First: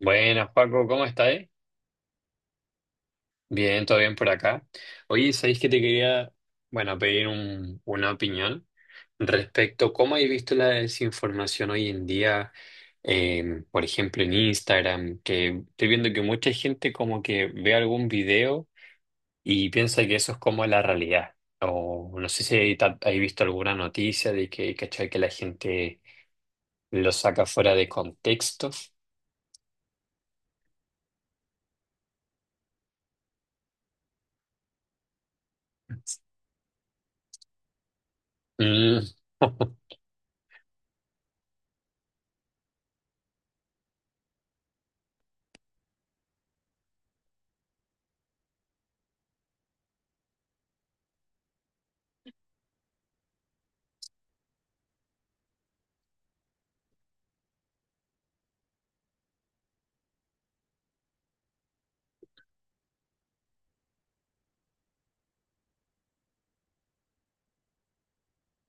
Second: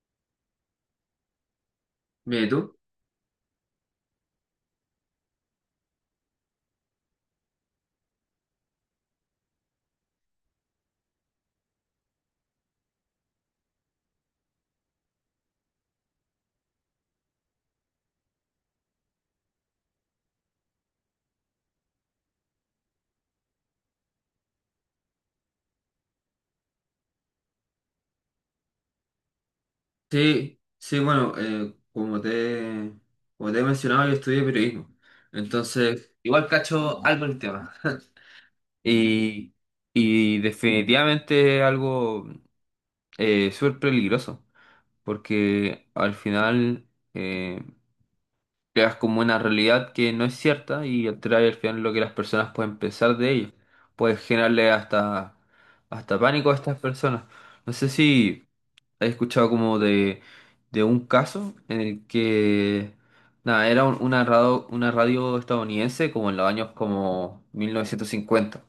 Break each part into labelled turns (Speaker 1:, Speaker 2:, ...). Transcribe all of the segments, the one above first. Speaker 1: Buenas, Paco, ¿cómo estáis?
Speaker 2: Bien, ¿y tú?
Speaker 1: Bien, todo bien por acá. Oye, ¿sabéis que te quería, bueno, pedir una opinión respecto a cómo habéis visto la desinformación hoy en día, por ejemplo, en Instagram, que estoy viendo que mucha gente como que ve algún video y piensa que eso es como la realidad. O no sé si hay visto alguna noticia de que, ¿cachai? Que la gente lo saca fuera de contexto.
Speaker 2: Sí, sí, bueno, como te he mencionado, yo estudié periodismo. Entonces, igual cacho algo en el tema.
Speaker 1: Mm.
Speaker 2: Y, y definitivamente es algo súper peligroso, porque al final eh, creas como una realidad que no es cierta y trae al final lo que las personas pueden pensar de ello. Puedes generarle hasta pánico a estas personas. No sé si he escuchado como de un caso en el que, nada, era una radio estadounidense como en los años como 1950.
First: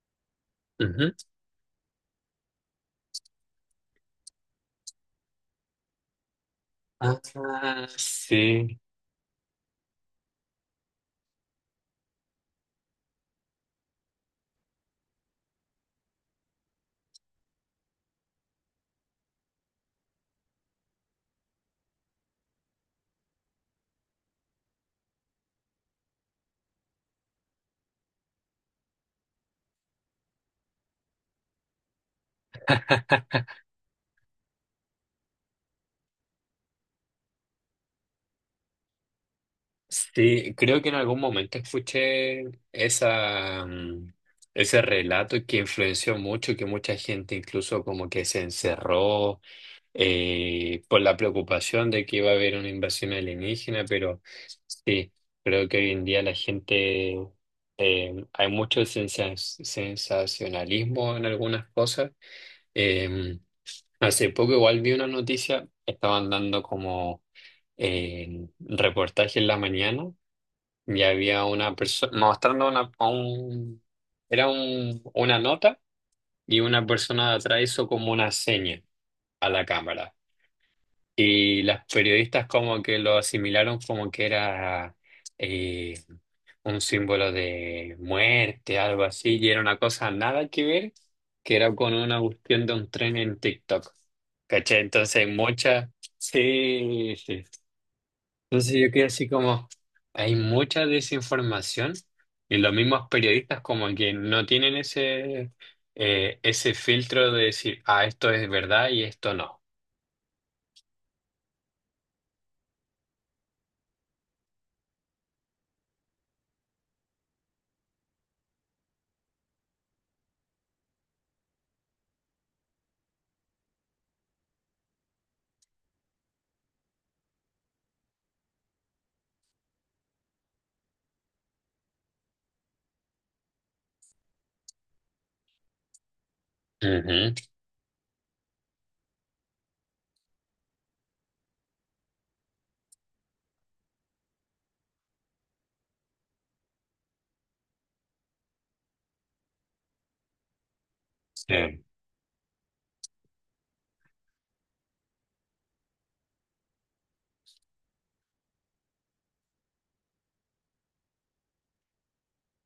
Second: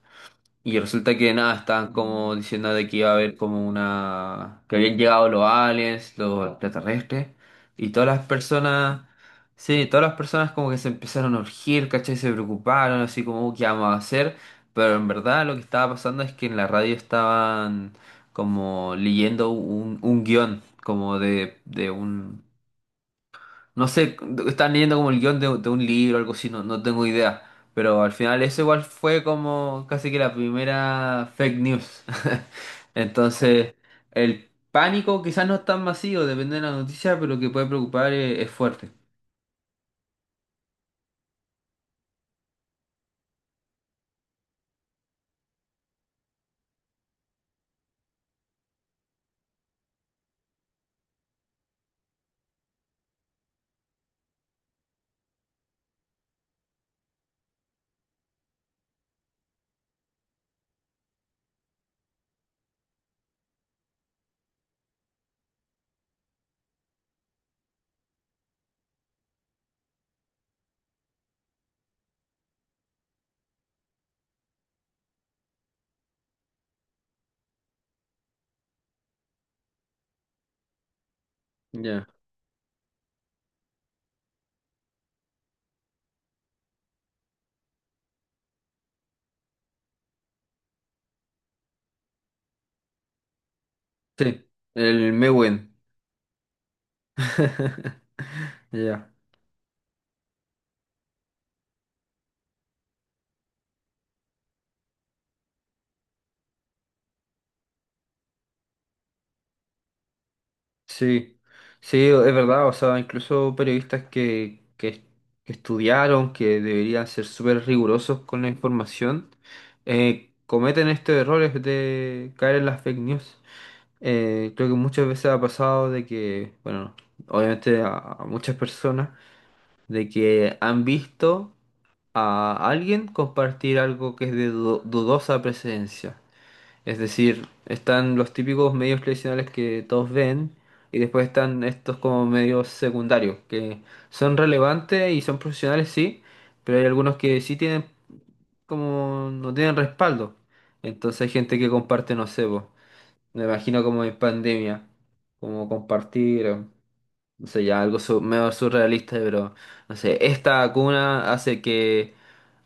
Speaker 2: Y
Speaker 1: Ujú.
Speaker 2: resulta que nada, estaban como diciendo de que iba a haber como una, que habían llegado los aliens, los extraterrestres,
Speaker 1: Ah,
Speaker 2: y todas las
Speaker 1: sí,
Speaker 2: personas, sí, todas las personas como que se empezaron a urgir, ¿cachai? Se preocuparon, así como, ¿qué vamos a hacer?" Pero en verdad lo que estaba pasando es que en la radio estaban como leyendo un guión, como de un, no sé, están leyendo como el guión de un libro o algo así, no tengo idea. Pero al final eso igual fue como casi que la primera fake news. Entonces, el pánico quizás no es tan masivo, depende de la noticia, pero que puede preocupar es fuerte.
Speaker 1: sí, creo que en algún momento escuché esa, mm, ese relato que influenció mucho, que mucha gente incluso como que se encerró por la preocupación de que iba a haber una invasión alienígena, pero sí, creo que hoy en día la gente, hay mucho sensacionalismo en algunas cosas. Em, Hace poco igual vi una noticia, estaban dando como en reportaje en la mañana y había una persona mostrando una, a un, una nota, y una persona de atrás hizo como una seña a la cámara. Y las
Speaker 2: Ya.
Speaker 1: periodistas como que lo asimilaron como que era eh, un símbolo de muerte, algo así, y era una cosa nada que ver, que era con una cuestión de un tren en TikTok.
Speaker 2: Sí,
Speaker 1: ¿Cachai?
Speaker 2: el
Speaker 1: Entonces
Speaker 2: Mewen.
Speaker 1: muchas... Sí, sí. Entonces yo quedé
Speaker 2: Ya.
Speaker 1: así como, hay mucha desinformación y los mismos periodistas como que no tienen ese, ese filtro de decir, ah, esto es verdad y esto no.
Speaker 2: Sí, sí, es verdad, o sea, incluso periodistas que que estudiaron, que deberían ser súper rigurosos con la información, cometen estos errores de caer en las fake news. Creo que muchas veces ha pasado de que, bueno, obviamente a muchas personas, de que han visto a alguien compartir algo que es de dudosa presencia. Es
Speaker 1: Ujú,
Speaker 2: decir, están los típicos medios tradicionales que todos ven y después están estos como medios secundarios que son relevantes y son profesionales, sí, pero hay algunos que sí tienen como no tienen respaldo. Entonces hay gente que
Speaker 1: sí.
Speaker 2: comparte, no sé, po, me imagino como en pandemia, como compartir, no sé, ya algo medio surrealista, pero no sé, esta vacuna hace que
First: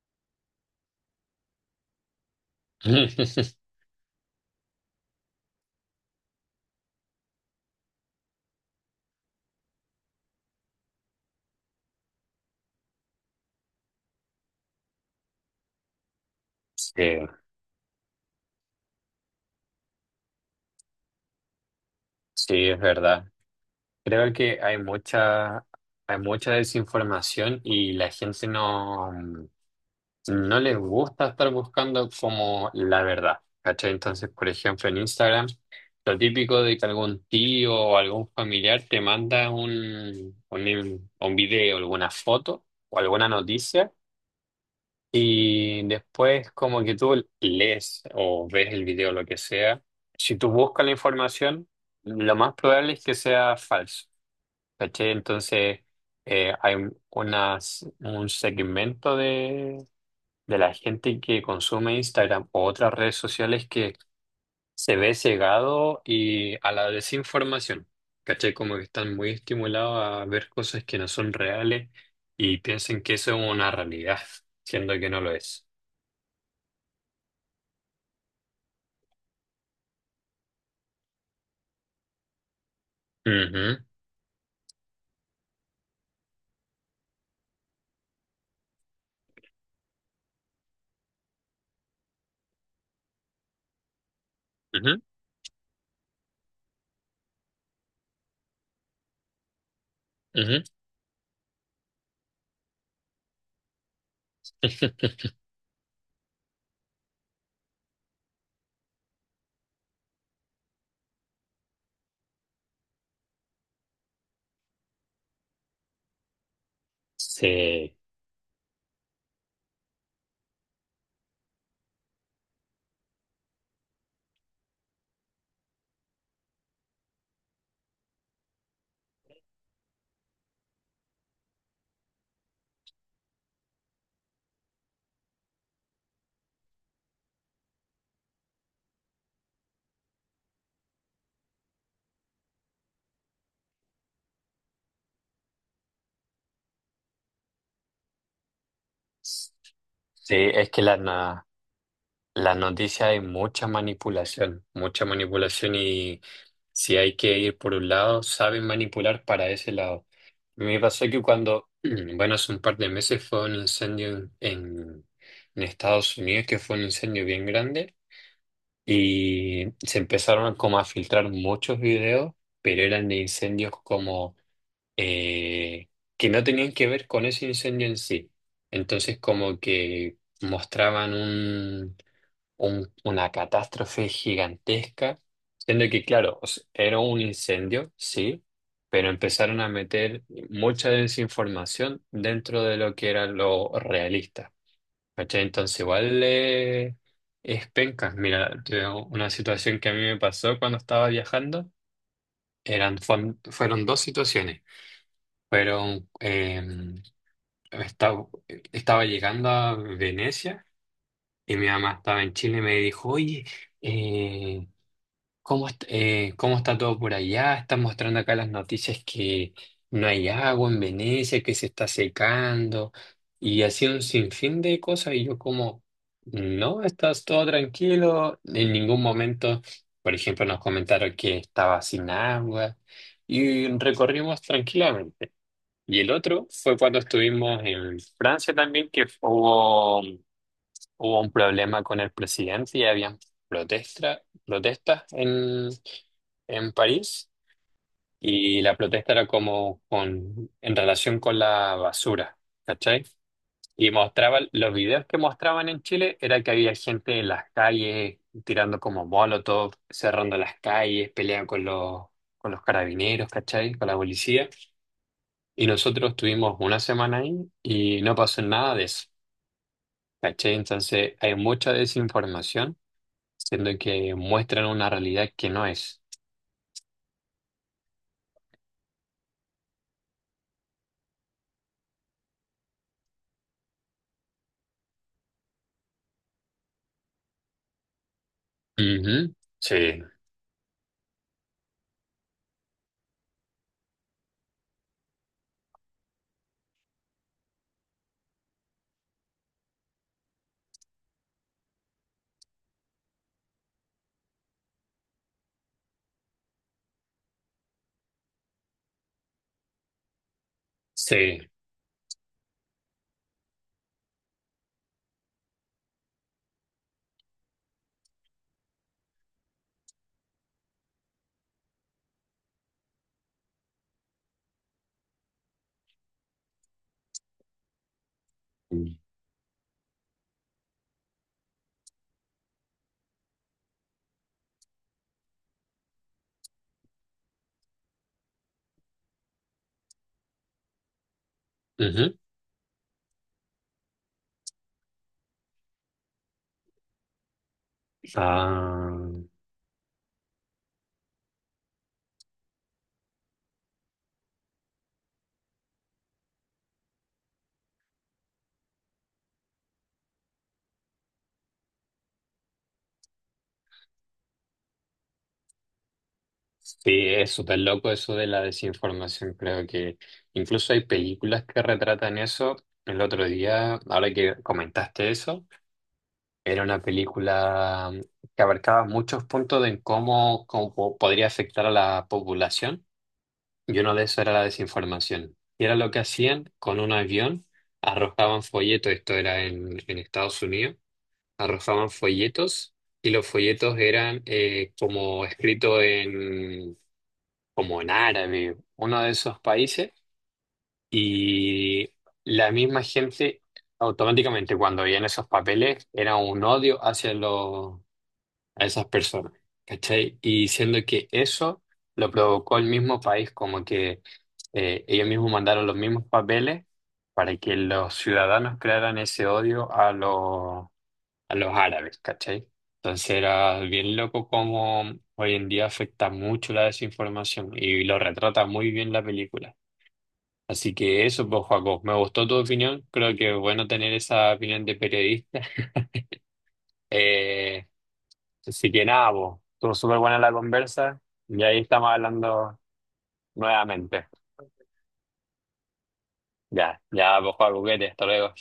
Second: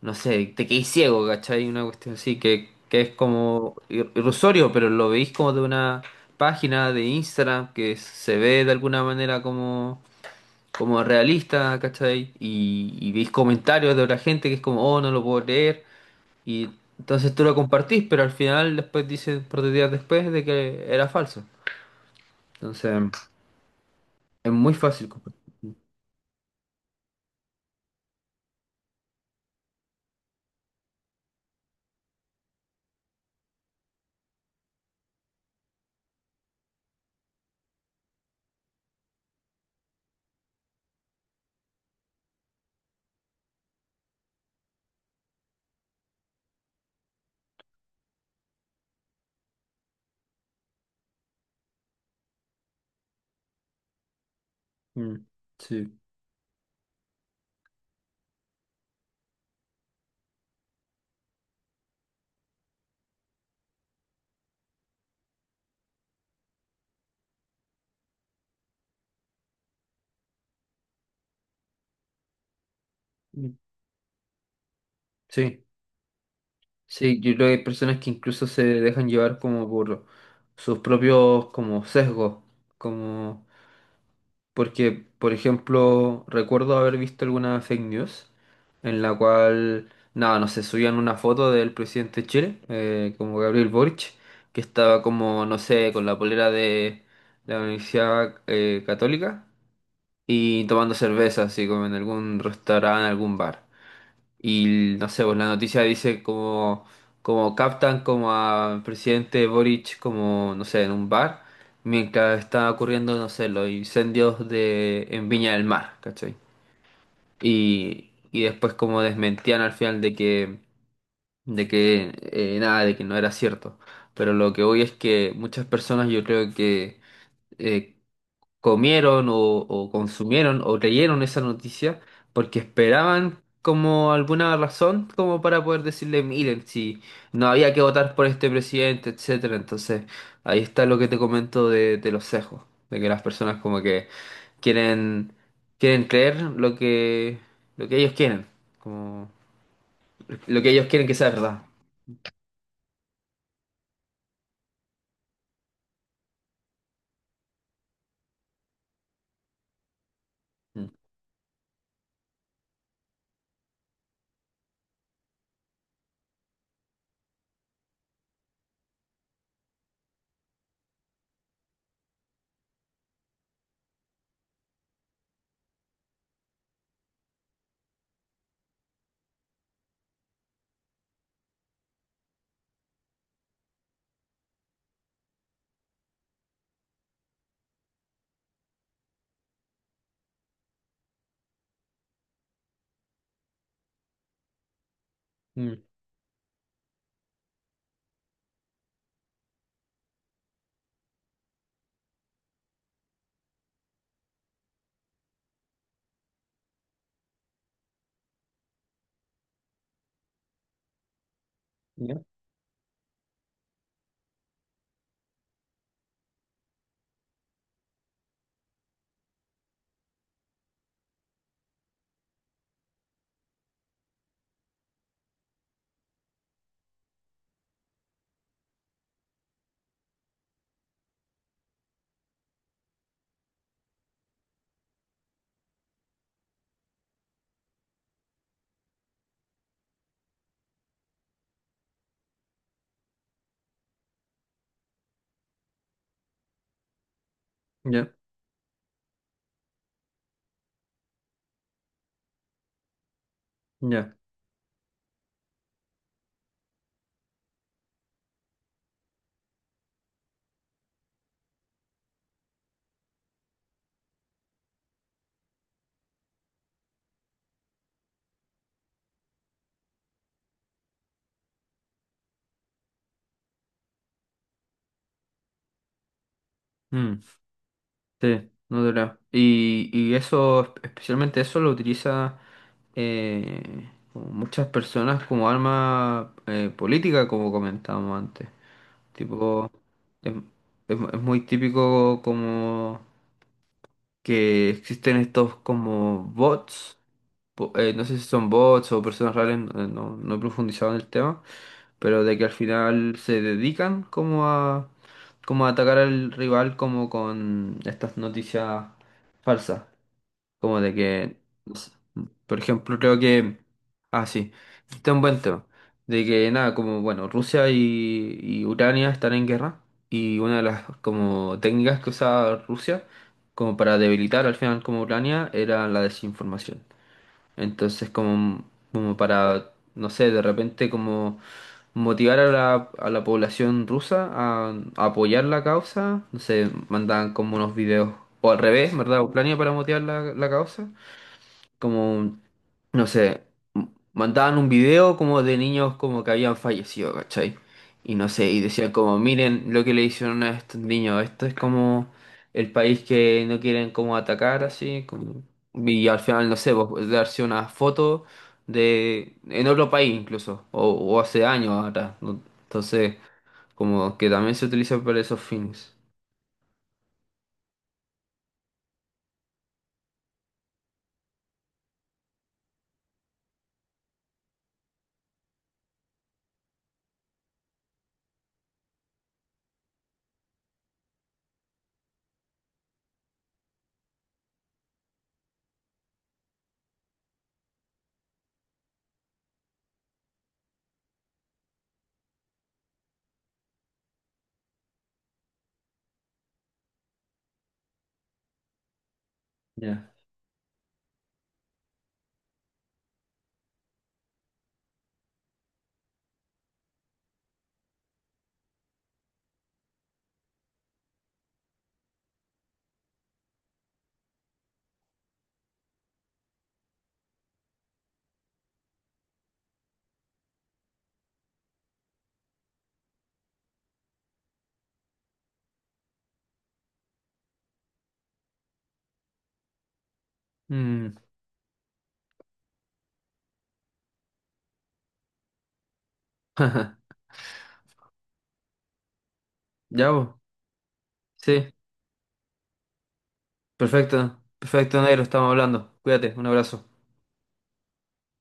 Speaker 2: no sé, te quedís ciego, ¿cachai? Una cuestión así que es como irrisorio, pero lo veis como de una página de Instagram que se ve de alguna manera como realista, ¿cachai? Y veis comentarios de otra gente que es como, oh, no lo puedo creer. Y
Speaker 1: Sí,
Speaker 2: entonces tú lo compartís, pero al final después dices, por dos días después, de que era falso.
Speaker 1: sí, es
Speaker 2: Entonces,
Speaker 1: verdad. Creo
Speaker 2: es
Speaker 1: que
Speaker 2: muy fácil compartir.
Speaker 1: hay mucha desinformación y la gente no. No les gusta estar buscando como la verdad, ¿cachai? Entonces, por ejemplo, en Instagram, lo típico de que algún tío o algún familiar te manda un video, alguna foto o alguna noticia, y después como que tú lees o ves el video, lo que sea, si tú buscas la información, lo más probable es que sea falso, ¿cachai?
Speaker 2: Mm,
Speaker 1: Entonces,
Speaker 2: sí.
Speaker 1: hay unas, un segmento de la gente que consume Instagram o otras redes sociales que se ve cegado y a la desinformación. ¿Cachai? Como que están muy estimulados a ver cosas que no son reales y piensan que eso es
Speaker 2: Mm.
Speaker 1: una realidad, siendo que no lo
Speaker 2: Sí.
Speaker 1: es.
Speaker 2: Sí, yo creo que hay personas que incluso se dejan llevar como por sus propios como sesgos, como
Speaker 1: Ujú,
Speaker 2: porque, por ejemplo, recuerdo haber visto alguna fake news en la cual, nada, no sé, subían una foto del presidente de Chile, como Gabriel Boric, que estaba como, no sé, con la polera de la Universidad Católica
Speaker 1: ujú, ujú.
Speaker 2: y tomando cerveza, así como en algún restaurante, en algún bar. Y no sé, pues la noticia dice como, como captan como al presidente Boric como, no sé, en un bar, mientras está ocurriendo, no sé, los incendios de, en Viña del Mar, ¿cachai?
Speaker 1: Sí,
Speaker 2: Y después como desmentían al final de que nada, de que no era cierto. Pero lo que hoy es que muchas personas yo creo que eh, comieron o consumieron o creyeron esa noticia porque esperaban como alguna razón como para poder decirle, miren, si no había que votar por este presidente, etcétera. Entonces, ahí está lo que te comento de los sesgos, de que las personas como que quieren quieren creer lo que ellos quieren, como
Speaker 1: sí,
Speaker 2: lo
Speaker 1: es
Speaker 2: que
Speaker 1: que
Speaker 2: ellos
Speaker 1: la,
Speaker 2: quieren que sea verdad.
Speaker 1: las noticias hay mucha manipulación y si hay que ir por un lado, saben manipular para ese lado. Me
Speaker 2: Mm.
Speaker 1: pasó que cuando, bueno, hace un par de meses fue un incendio en, en Estados Unidos, que fue un incendio bien grande, y se empezaron como a filtrar muchos videos, pero eran de incendios como eh, que no tenían que ver con ese incendio en sí. Entonces como que mostraban un una catástrofe gigantesca, siendo que, claro, o sea, era un incendio, sí, pero empezaron a meter mucha desinformación dentro de lo que era lo realista. ¿Cachai?
Speaker 2: Mm.
Speaker 1: Entonces, igual es penca. Mira, te digo, una situación que a mí me pasó cuando estaba viajando, eran, fueron dos situaciones. Fueron, estaba, estaba llegando a Venecia y mi mamá estaba
Speaker 2: Ya,
Speaker 1: en Chile y me dijo, oye, eh, ¿cómo, cómo está todo por allá? Están mostrando acá las noticias que no hay agua en Venecia, que se está secando y así un sinfín de cosas. Y yo como, no, estás todo tranquilo, en ningún momento, por ejemplo, nos comentaron que estaba sin agua y recorrimos tranquilamente. Y el otro fue cuando estuvimos en Francia también, que hubo un problema con el presidente y habían protestas en París,
Speaker 2: ya,
Speaker 1: y la protesta era como con, en relación con la basura, ¿cachai? Y
Speaker 2: ya.
Speaker 1: mostraba, los videos que mostraban en Chile era que había gente en las calles tirando como molotov, cerrando las calles, peleando con los carabineros, ¿cachai? Con la policía. Y nosotros estuvimos una semana ahí y no pasó nada de eso, ¿cachai? Entonces hay mucha desinformación, siendo que muestran una realidad que no es.
Speaker 2: Sí, no te creo. Y eso, especialmente eso lo utiliza como muchas personas como arma política, como comentábamos antes.
Speaker 1: Ujú,
Speaker 2: Tipo,
Speaker 1: sí,
Speaker 2: es, es muy típico como que existen estos como bots, no sé si son bots o personas reales, no, no he profundizado en el tema, pero de que al final se dedican como como a atacar al rival como con estas noticias falsas. Como de que,
Speaker 1: sí.
Speaker 2: no sé, por ejemplo, creo que, ah, sí, este es un buen tema, de que nada, como, bueno, Rusia y Ucrania están en guerra y una de las como técnicas que usaba Rusia como para debilitar al final como Ucrania era la desinformación. Entonces, como, como para, no sé, de repente como motivar a a la población rusa a apoyar la causa, no sé, mandaban como unos videos, o al revés, ¿verdad? Ucrania para motivar la causa
Speaker 1: Ujú.
Speaker 2: como, no sé, mandaban un video como de niños como que habían fallecido, ¿cachai? Y no sé, y
Speaker 1: Ah,
Speaker 2: decían como, miren lo que le hicieron a estos niños, esto es como el país que no quieren como atacar así, como, y al final, no sé, pues, darse una foto de, en otro país incluso, o hace años atrás, ¿no? Entonces, como que también se utiliza para esos fines.
Speaker 1: sí, es súper loco eso de la desinformación. Creo que incluso hay películas que retratan eso. El otro día, ahora que comentaste eso, era una película que abarcaba muchos puntos de en cómo, podría afectar a la población. Y uno de esos era la desinformación. Y era lo que hacían con un avión, arrojaban folletos, esto era en Estados Unidos, arrojaban folletos y los folletos eran como escrito en, como en árabe, uno de esos países.
Speaker 2: Ya.
Speaker 1: Y la misma gente automáticamente cuando veían esos papeles era un odio hacia los, a esas personas, ¿cachai? Y diciendo que eso lo provocó el mismo país, como que ellos mismos mandaron los mismos papeles para que los ciudadanos crearan ese odio a los árabes, ¿cachai? Entonces era bien loco como hoy en día afecta mucho la desinformación y lo retrata muy bien la película. Así que
Speaker 2: Mm.
Speaker 1: eso, pues, Joaco, me gustó tu opinión. Creo que es bueno tener esa opinión de periodista. Eh, Así que nada, po, estuvo súper
Speaker 2: Ya,
Speaker 1: buena
Speaker 2: vos.
Speaker 1: la conversa y ahí
Speaker 2: Sí,
Speaker 1: estamos hablando nuevamente.
Speaker 2: perfecto, perfecto, negro, estamos hablando. Cuídate, un
Speaker 1: Ya,
Speaker 2: abrazo.
Speaker 1: ya, pues, Juan Buquete, hasta luego.